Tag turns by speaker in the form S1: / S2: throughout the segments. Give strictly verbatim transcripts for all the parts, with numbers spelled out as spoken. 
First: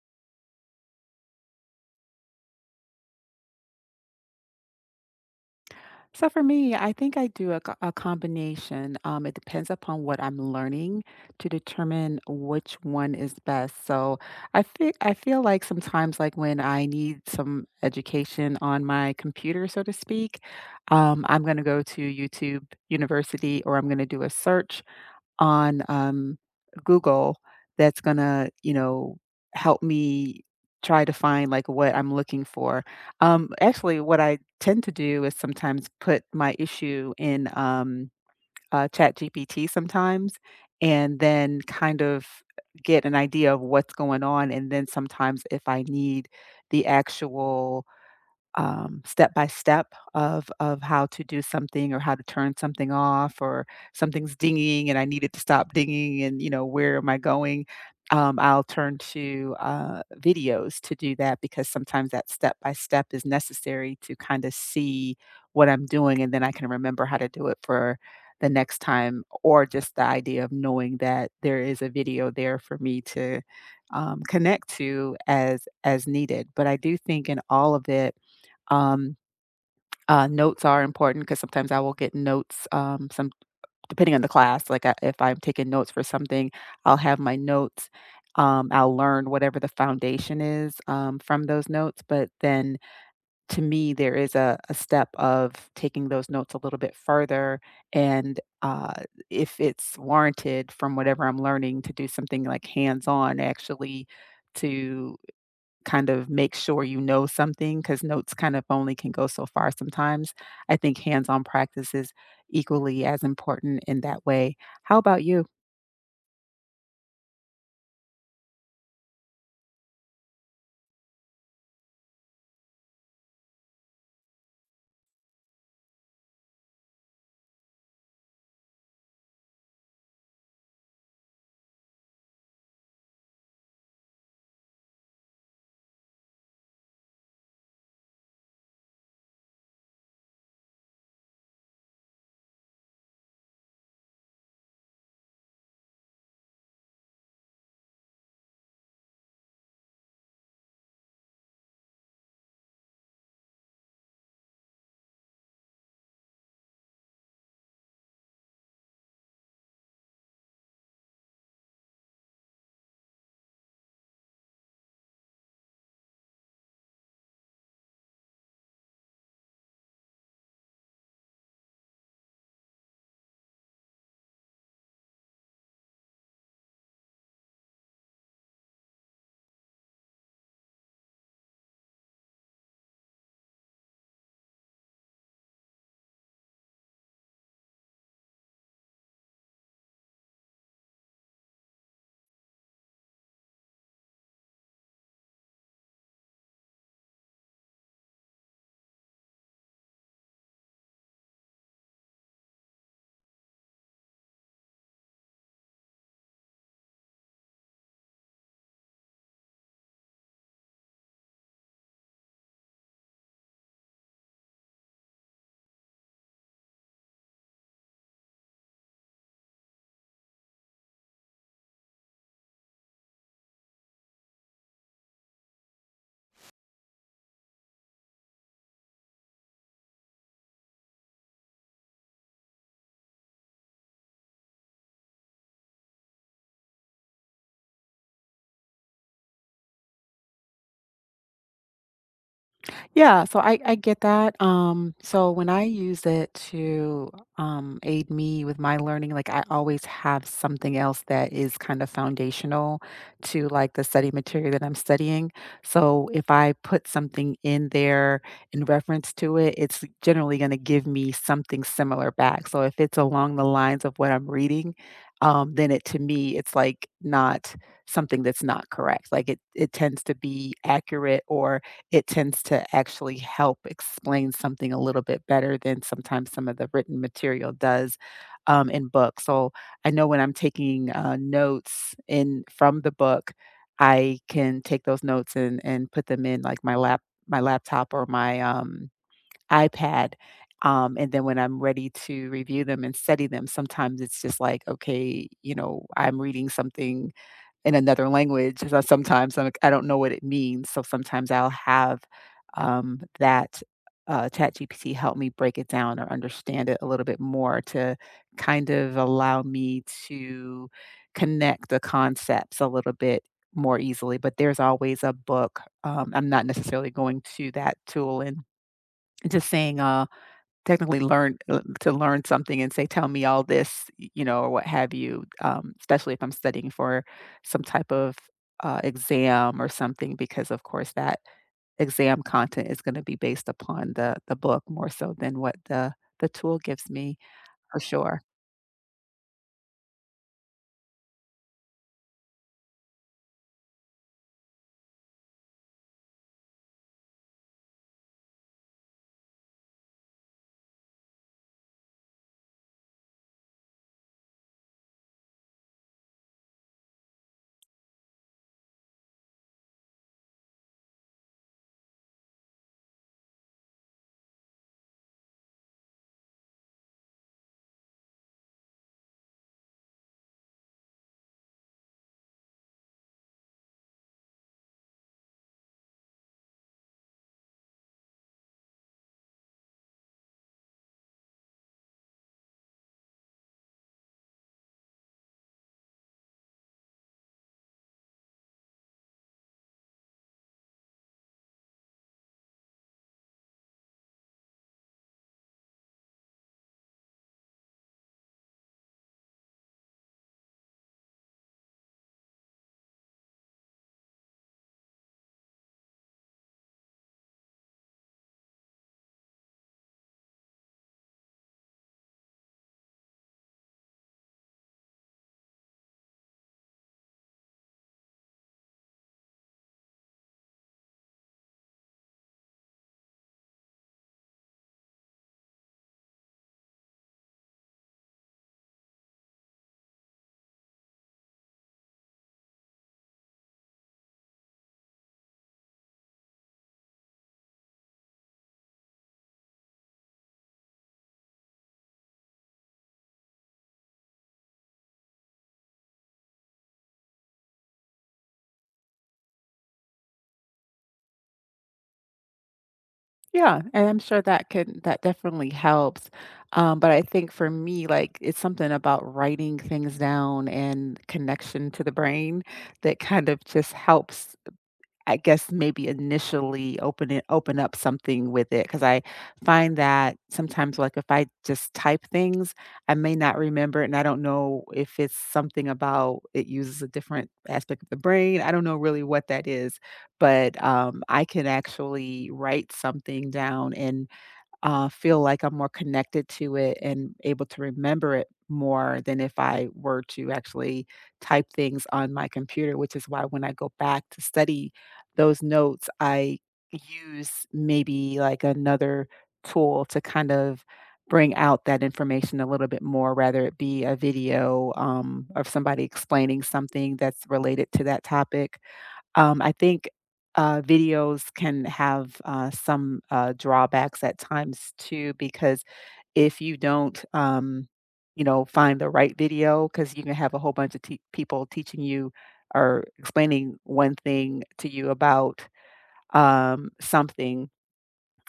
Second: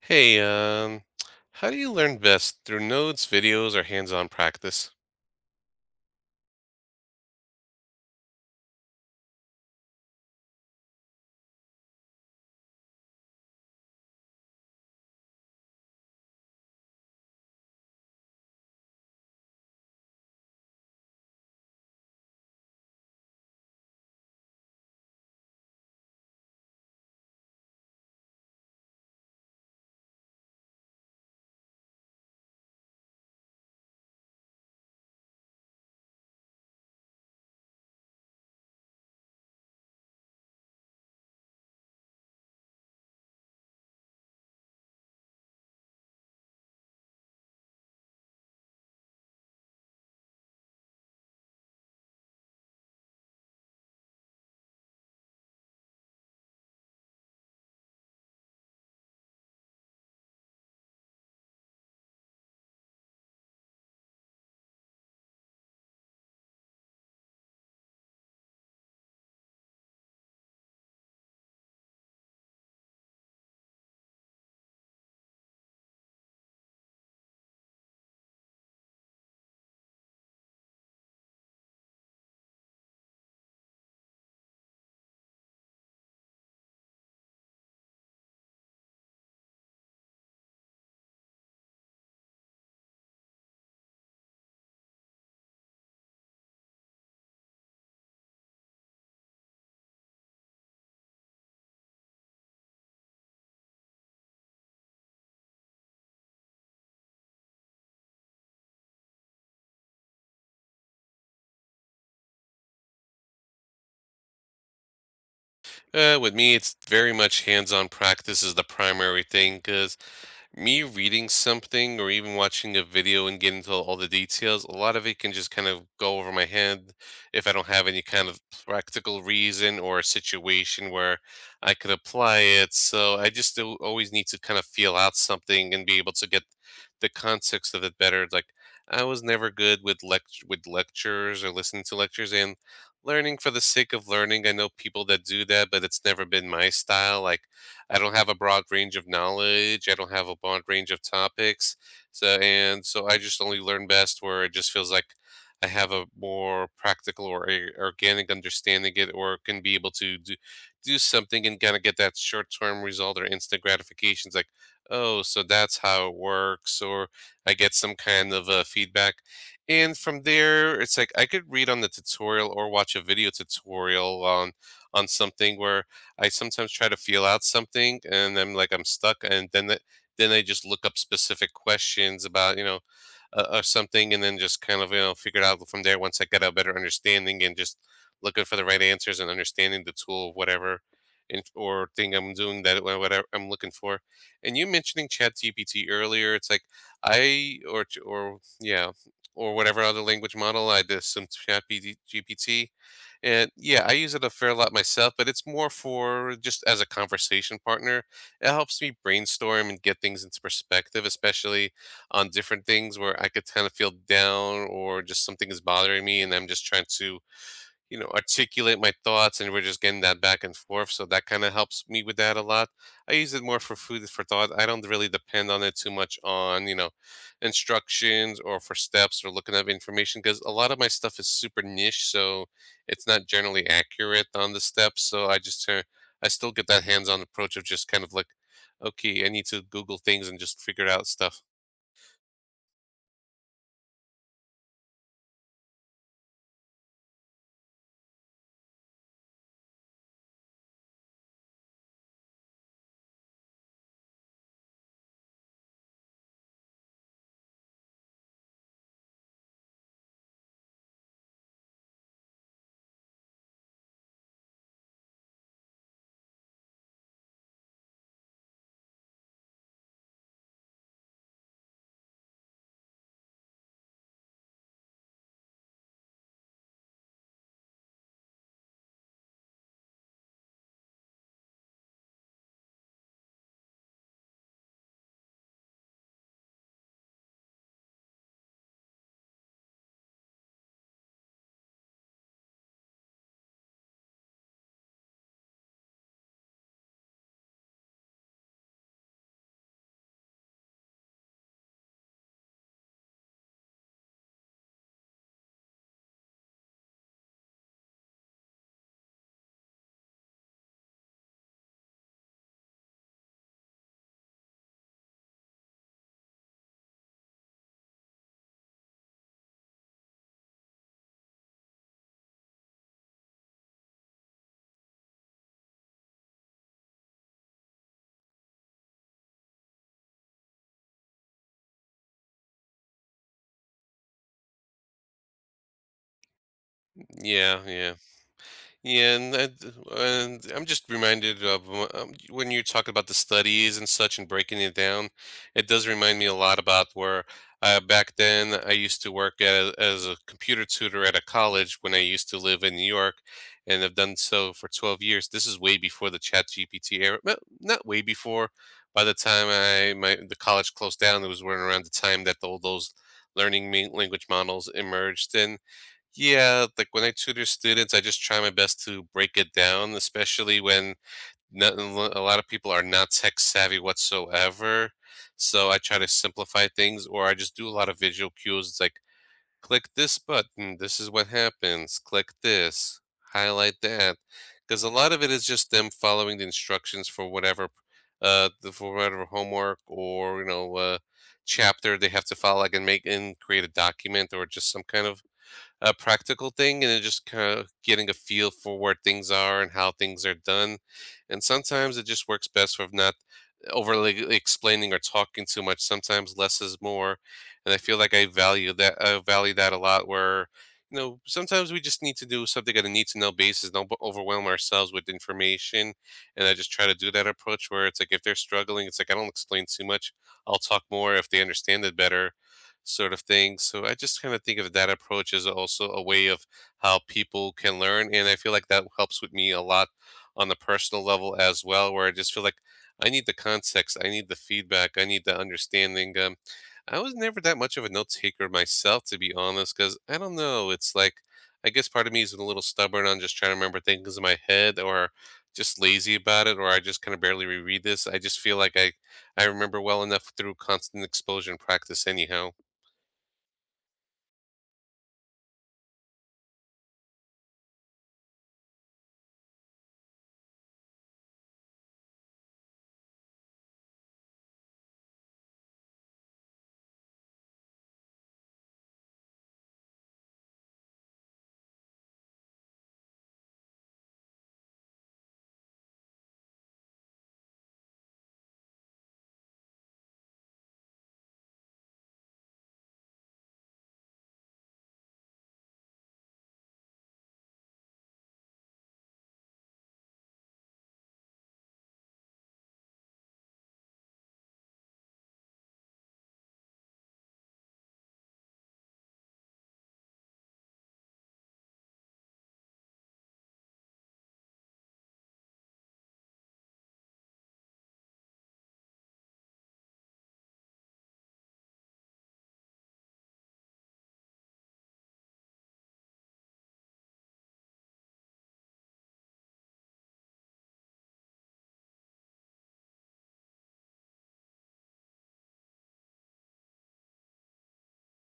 S1: Hey, um, how do you learn best? Through notes, videos, or hands-on practice?
S2: So for me, I think I do a, co- a combination. Um, it depends upon what I'm learning to determine which one is best. So I feel I feel like sometimes, like when I need some education on my computer, so to speak, um, I'm going to go to YouTube University, or I'm going to do a search on, um, Google that's gonna, you know, help me try to find, like, what I'm looking for. Um, actually, what I tend to do is sometimes put my issue in, um, uh, ChatGPT sometimes and then kind of get an idea of what's going on, and then sometimes if I need the actual um, step by step of of how to do something or how to turn something off or something's dinging and I need it to stop dinging and you know where am I going? Um, I'll turn to uh, videos to do that because sometimes that step by step is necessary to kind of see what I'm doing and then I can remember how to do it for the next time or just the idea of knowing that there is a video there for me to um, connect to as as needed, but I do think in all of it um, uh, notes are important because sometimes I will get notes, um, some depending on the class. Like I, if I'm taking notes for something, I'll have my notes. Um, I'll learn whatever the foundation is um, from those notes. But then to me, there is a, a step of taking those notes a little bit further. And uh, if it's warranted from whatever I'm learning to do something like hands on, actually to kind of make sure you know something because notes kind of only can go so far sometimes. I think hands-on practice is equally as important in that way. How about you?
S1: Uh, with me, it's very much hands-on practice is the primary thing, 'cause me reading something or even watching a video and getting into all the details, a lot of it can just kind of go over my head if I don't have any kind of practical reason or a situation where I could apply it. So I just do- always need to kind of feel out something and be able to get the context of it better. Like I was never good with lect- with lectures or listening to lectures and learning for the sake of learning. I know people that do that, but it's never been my style. Like I don't have a broad range of knowledge. I don't have a broad range of topics. So, and so I just only learn best where it just feels like I have a more practical or a, organic understanding it, or can be able to do, do something and kind of get that short term result or instant gratifications like, oh, so that's how it works, or I get some kind of uh, feedback. And from there, it's like I could read on the tutorial or watch a video tutorial on on something where I sometimes try to feel out something and I'm like I'm stuck and then the, then I just look up specific questions about, you know, uh, or something, and then just kind of you know figured out from there once I got a better understanding and just looking for the right answers and understanding the tool of whatever and or thing I'm doing that wha- whatever I'm looking for. And you mentioning ChatGPT earlier, it's like I or ch- or yeah, or whatever other language model I did some ChatGPT. And yeah, I use it a fair lot myself, but it's more for just as a conversation partner. It helps me brainstorm and get things into perspective, especially on different things where I could kind of feel down or just something is bothering me and I'm just trying to, you know, articulate my thoughts and we're just getting that back and forth. So that kind of helps me with that a lot. I use it more for food for thought. I don't really depend on it too much on, you know, instructions or for steps or looking up information because a lot of my stuff is super niche. So it's not generally accurate on the steps. So I just turn, I still get that hands on approach of just kind of like, okay, I need to Google things and just figure out stuff.
S2: Yeah, so I I get that, um, so when I use it to, um, aid me with my learning, like, I always have something else that is kind of foundational to, like, the study material that I'm studying, so if I put something in there in reference to it, it's generally gonna give me something similar back, so if it's along the lines of what I'm reading, um, then it to me, it's, like, not something that's not correct, like, it it tends to be accurate or it tends to actually help explain something a little bit better than sometimes some of the written material does um, in books. So I know when I'm taking uh, notes in from the book, I can take those notes and and put them in like my lap my laptop or my um, iPad. Um, and then when I'm ready to review them and study them, sometimes it's just like, okay, you know, I'm reading something in another language, so sometimes I'm like, I don't know what it means, so sometimes I'll have, um, that, uh, ChatGPT help me break it down or understand it a little bit more to kind of allow me to connect the concepts a little bit more easily, but there's always a book. um, I'm not necessarily going to that tool and just saying, uh technically learn uh, to learn something and say, "Tell me all this," y you know, or what have you. Um, especially if I'm studying for some type of, uh, exam or something because, of course, that exam content is gonna be based upon the the book more so than what the the tool gives me,
S1: Yeah,
S2: for
S1: yeah,
S2: sure.
S1: yeah, and that, and I'm just reminded of wh- um, when you talk about the studies and such and breaking it down, it does remind me a lot about where uh, back then I used to work as, as a computer tutor at a college when I used to live in New York, and I've done so for twelve years. This is way before the Chat G P T era, well, not way before. By the time I my the college closed down, it was around the time that all those learning me- language models emerged, and yeah, like when I tutor students, I just try my best to break it down, especially when not, a lot of people are not tech savvy whatsoever. So I try to simplify things, or I just do a lot of visual cues. It's like, click this button, this is what happens, click this, highlight that. Because a lot of it is just them following the instructions for whatever, uh, the- for whatever homework or, you know, uh, chapter they have to follow, like and make and create a document or just some kind of a practical thing and then just kind of getting a feel for where things are and how things are done. And sometimes it just works best with not overly explaining or talking too much. Sometimes less is more, and I feel like I value that. I value that a lot. Where you know sometimes we just need to do something on a need to know basis. Don't b- overwhelm ourselves with information, and I just try to do that approach where it's like if they're struggling, it's like I don't explain too much. I'll talk more if they understand it better. Sort of thing. So I just kind of think of that approach as also a way of how people can learn. And I feel like that helps with me a lot on the personal level as well, where I just feel like I need the context. I need the feedback. I need the understanding. Um, I was never that much of a note taker myself, to be honest, because I don't know. It's like, I guess part of me is a little stubborn on just trying to remember things in my head or just lazy about it, or I just kind of barely reread this. I just feel like I, I remember well enough through constant exposure and practice, anyhow.
S2: Yeah, and I'm sure that could that definitely helps, um, but I think for me, like, it's something about writing things down and connection to the brain that kind of just helps, I guess maybe initially open it open up something with it, because I find that sometimes, like, if I just type things, I may not remember it, and I don't know if it's something about it uses a different aspect of the brain. I don't know really what that is, but, um, I can actually write something down and uh, feel like I'm more connected to it and able to remember it more than if I were to actually type things on my computer, which is why when I go back to study those notes, I use maybe like another tool to kind of bring out that information a little bit more, rather it be a video um, of somebody explaining something that's related to that topic. um, I think, uh, videos can have, uh, some, uh, drawbacks at times too, because if you don't, um, you know, find the right video, because you can have a whole bunch of t people teaching you or explaining one thing to you about, um, something,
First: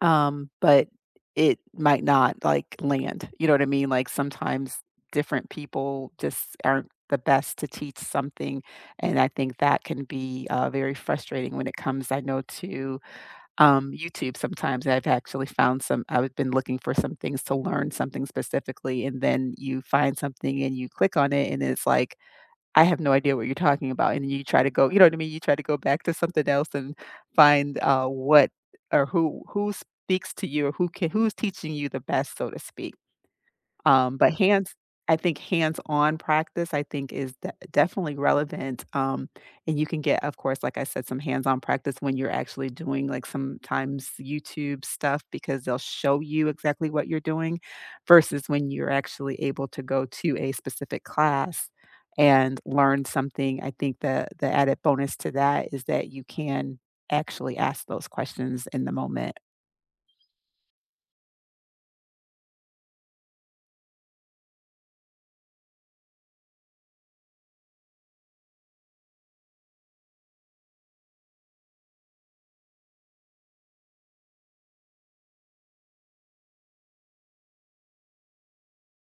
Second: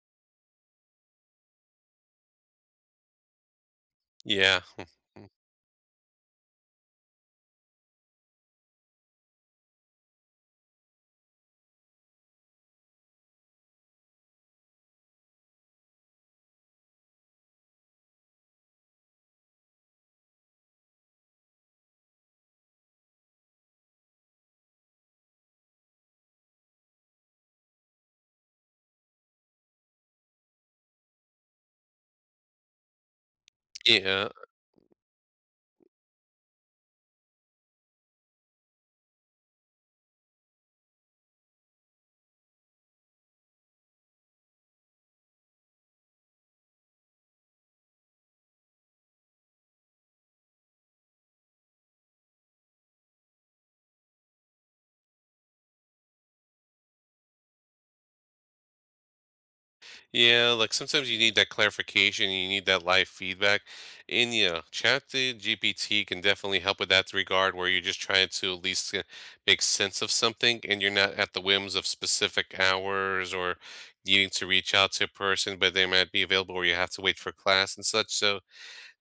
S2: um, but it might not, like, land, you know what I mean? Like,
S1: Yeah.
S2: sometimes different people just aren't the best to teach something, and I think that can be, uh, very frustrating when it comes, I know, to, um, YouTube sometimes. I've actually found some I've been looking for some things to learn something specifically, and then you find something and you click on it, and it's like, I have no idea what you're talking about, and you try to go you know what I mean? You try to go back to something else and find, uh, what or who who speaks to you or who can who's teaching you the best, so to speak. Um,
S1: Yeah.
S2: but hands I think hands-on practice, I think is de definitely relevant, um, and you can get, of course, like I said, some hands-on practice when you're actually doing, like, sometimes YouTube stuff because they'll show you exactly what you're doing versus when you're actually able to go to a specific class and learn something. I think the the added bonus to that is that you can actually ask those questions in the moment.
S1: Yeah, like sometimes you need that clarification, you need that live feedback. And yeah, chat G P T can definitely help with that regard where you're just trying to at least uh, make sense of something and you're not at the whims of specific hours or needing to reach out to a person, but they might be available or you have to wait for class and such. So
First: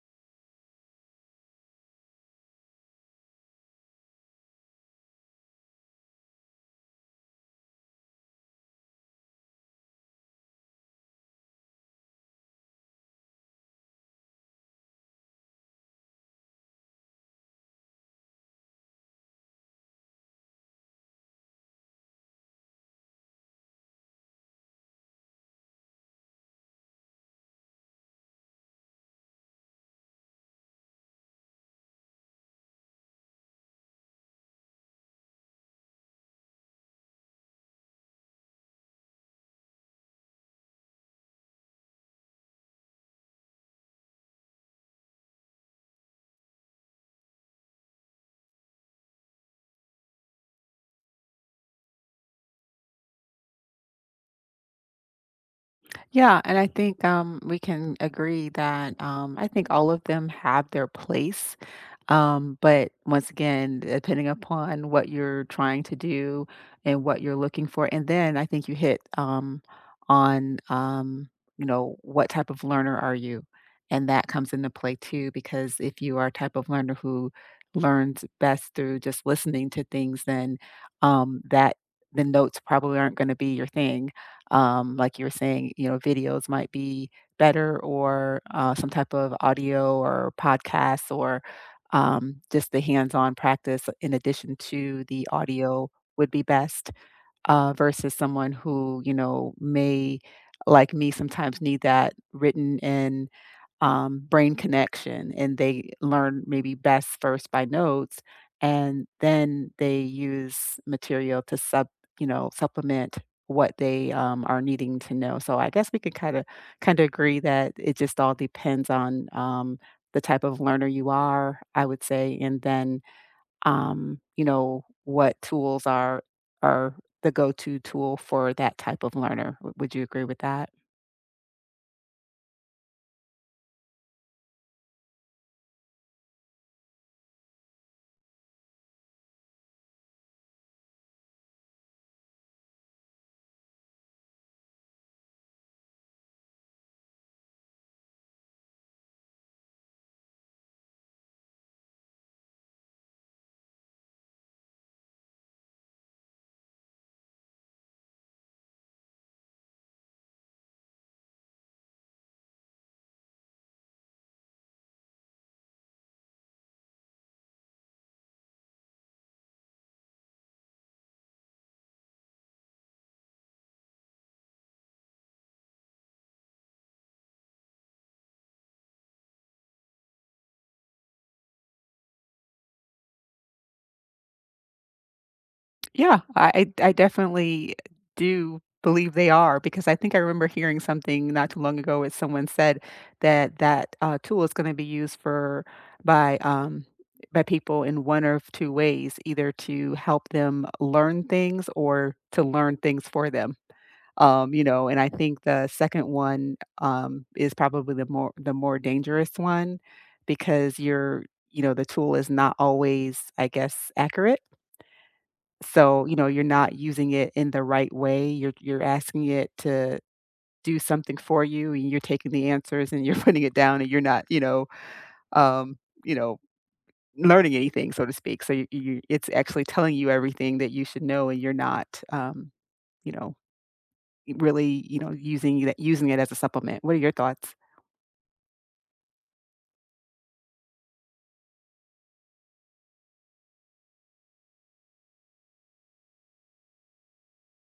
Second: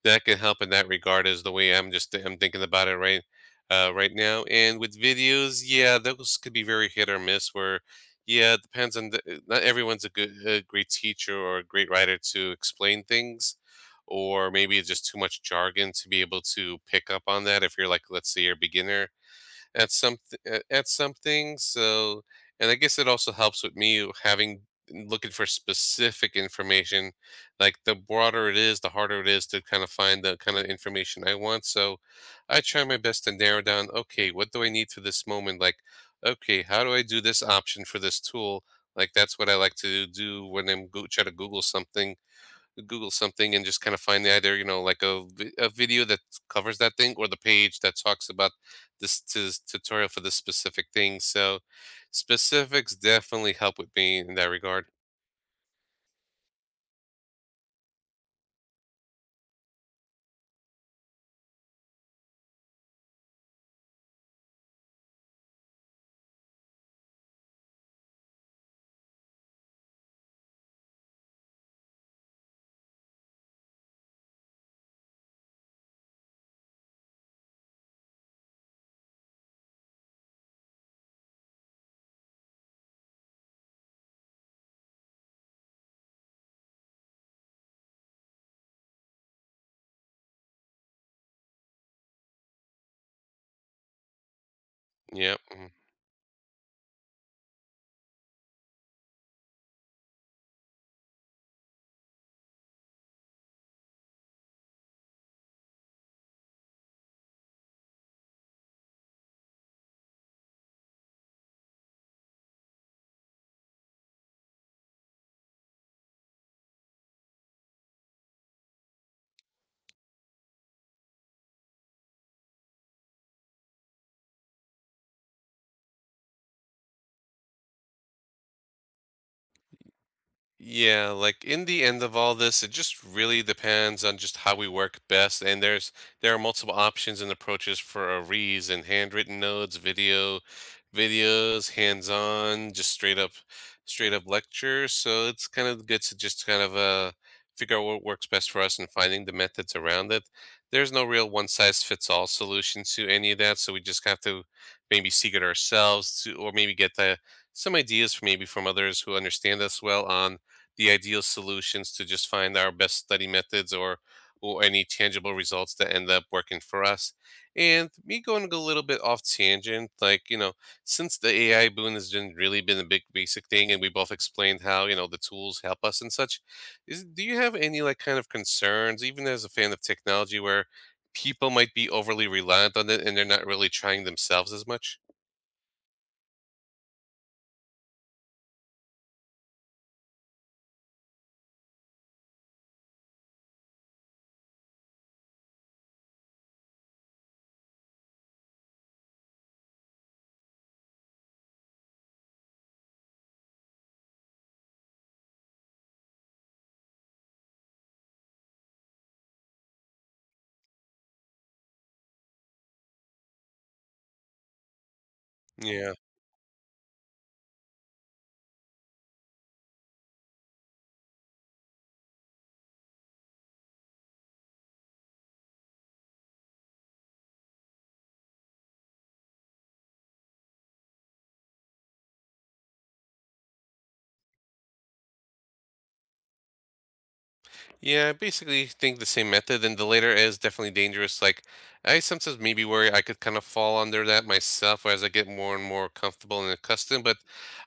S1: that can help in that regard is the way I'm just I'm thinking about it right uh, right now. And with videos, yeah, those could be very hit or miss. Where yeah, it depends on the, uh, not everyone's a good a great teacher or a great writer to explain things, or maybe it's just too much jargon to be able to pick up on that. If you're like let's say you're a beginner at some th- at something. So, and I guess it also helps with me having looking for specific information. Like the broader it is, the harder it is to kind of find the kind of information I want. So, I try my best to narrow down. Okay, what do I need for this moment? Like, okay, how do I do this option for this tool? Like that's what I like to do when I'm go- try to Google something Google something and just kind of find the either, you know, like a vi- a video that covers that thing or the page that talks about this tus- tutorial for this specific thing. So specifics definitely help with me in that regard.
S2: Yeah, and I think um, we can agree that, um, I think all of them have their place. Um, but once again, depending upon what you're trying to do and what you're looking for, and then I think you hit um, on um, you know, what type of learner are you, and that comes into play too. Because if you are a type of learner who learns best through just listening to things, then um, that the notes probably aren't going to be your thing, um, like you were saying, you know, videos might be better or uh, some type of audio or podcasts or um, just the hands on practice in addition to the
S1: Yeah.
S2: audio would be best, uh, versus someone who you know may like me sometimes need that written in um, brain connection, and they learn maybe best first by notes and then they use material to sub you know supplement what they um, are needing to know. So I guess we can kind of kind of agree that it just all depends on um, the type of learner you are, I would say, and then um, you know, what tools are are the go-to tool for that type of learner. W- Would you agree with that?
S1: Yeah, like in the end of all this, it just really depends on just how we work best. And there's there are multiple options and approaches for R Es and handwritten notes, video, videos, hands-on, just straight up, straight up lectures. So it's kind of good to just kind of uh figure out what works best for us and finding the methods around it. There's no real one size fits all solution to any of that, so we just have to maybe seek it ourselves to, or maybe get the some ideas from maybe from others who understand us well on the ideal solutions to just find our best study methods or or any tangible results that end up working for us. And me going a little bit off tangent, like, you know, since the A I boon has been really been a big basic thing and we both explained how, you know, the tools help us and such, is do you have any like kind of concerns, even as a fan of technology, where people might be overly reliant on it and they're not really trying themselves as much?
S2: Yeah, I I I definitely do believe they are, because I think I remember hearing something not too long ago where someone said that that uh, tool is going to be used for by um, by people in one of two ways, either to help them learn things or to learn things for them. Um, you know, and I think the second one, um, is probably the more the more dangerous one because you're, you know, the tool is not always, I guess, accurate.
S1: Yeah.
S2: So, you know, you're not using it in the right way. You're you're asking it to do something for you and you're taking the answers and you're putting it down and you're not, you know, um, you know, learning anything, so to speak. So you, you it's actually telling you everything that you should know and you're not, um, you know, really, you know, using that using it as a supplement. What are your thoughts?
S1: Yeah, I basically think the same method, and the later is definitely dangerous. Like, I sometimes maybe worry I could kind of fall under that myself as I get more and more comfortable and accustomed, but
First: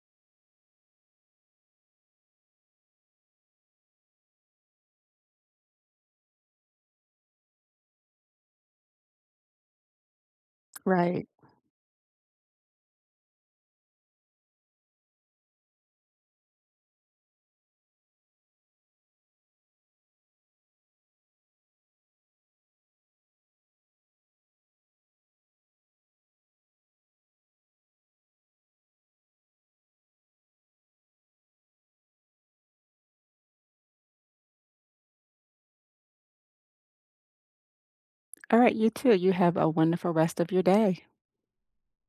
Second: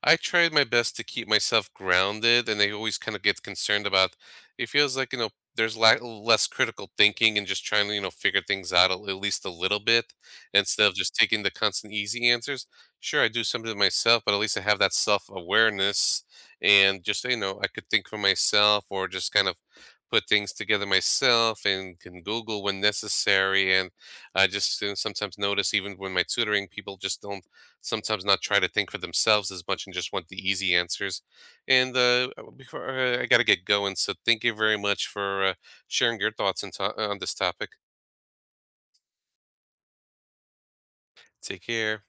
S1: I tried my best to keep myself grounded, and I always kind of get concerned about it feels like, you know, there's la- less critical thinking and just trying to, you know, figure things out a- at least a little bit instead of just
S2: Right.
S1: taking the constant easy answers. Sure, I do some of it myself, but at least I have that self awareness and just, you know, I could think for myself or just kind of put things together myself and can Google when necessary. And I just uh, sometimes notice, even when my tutoring, people just don't sometimes not try to think for themselves as much and just want the easy answers. And uh, uh, before uh, I got to get going, so thank you very much for uh, sharing your thoughts and to- on this topic.
S2: All right, you too. You have a wonderful rest of your day.
S1: Take care.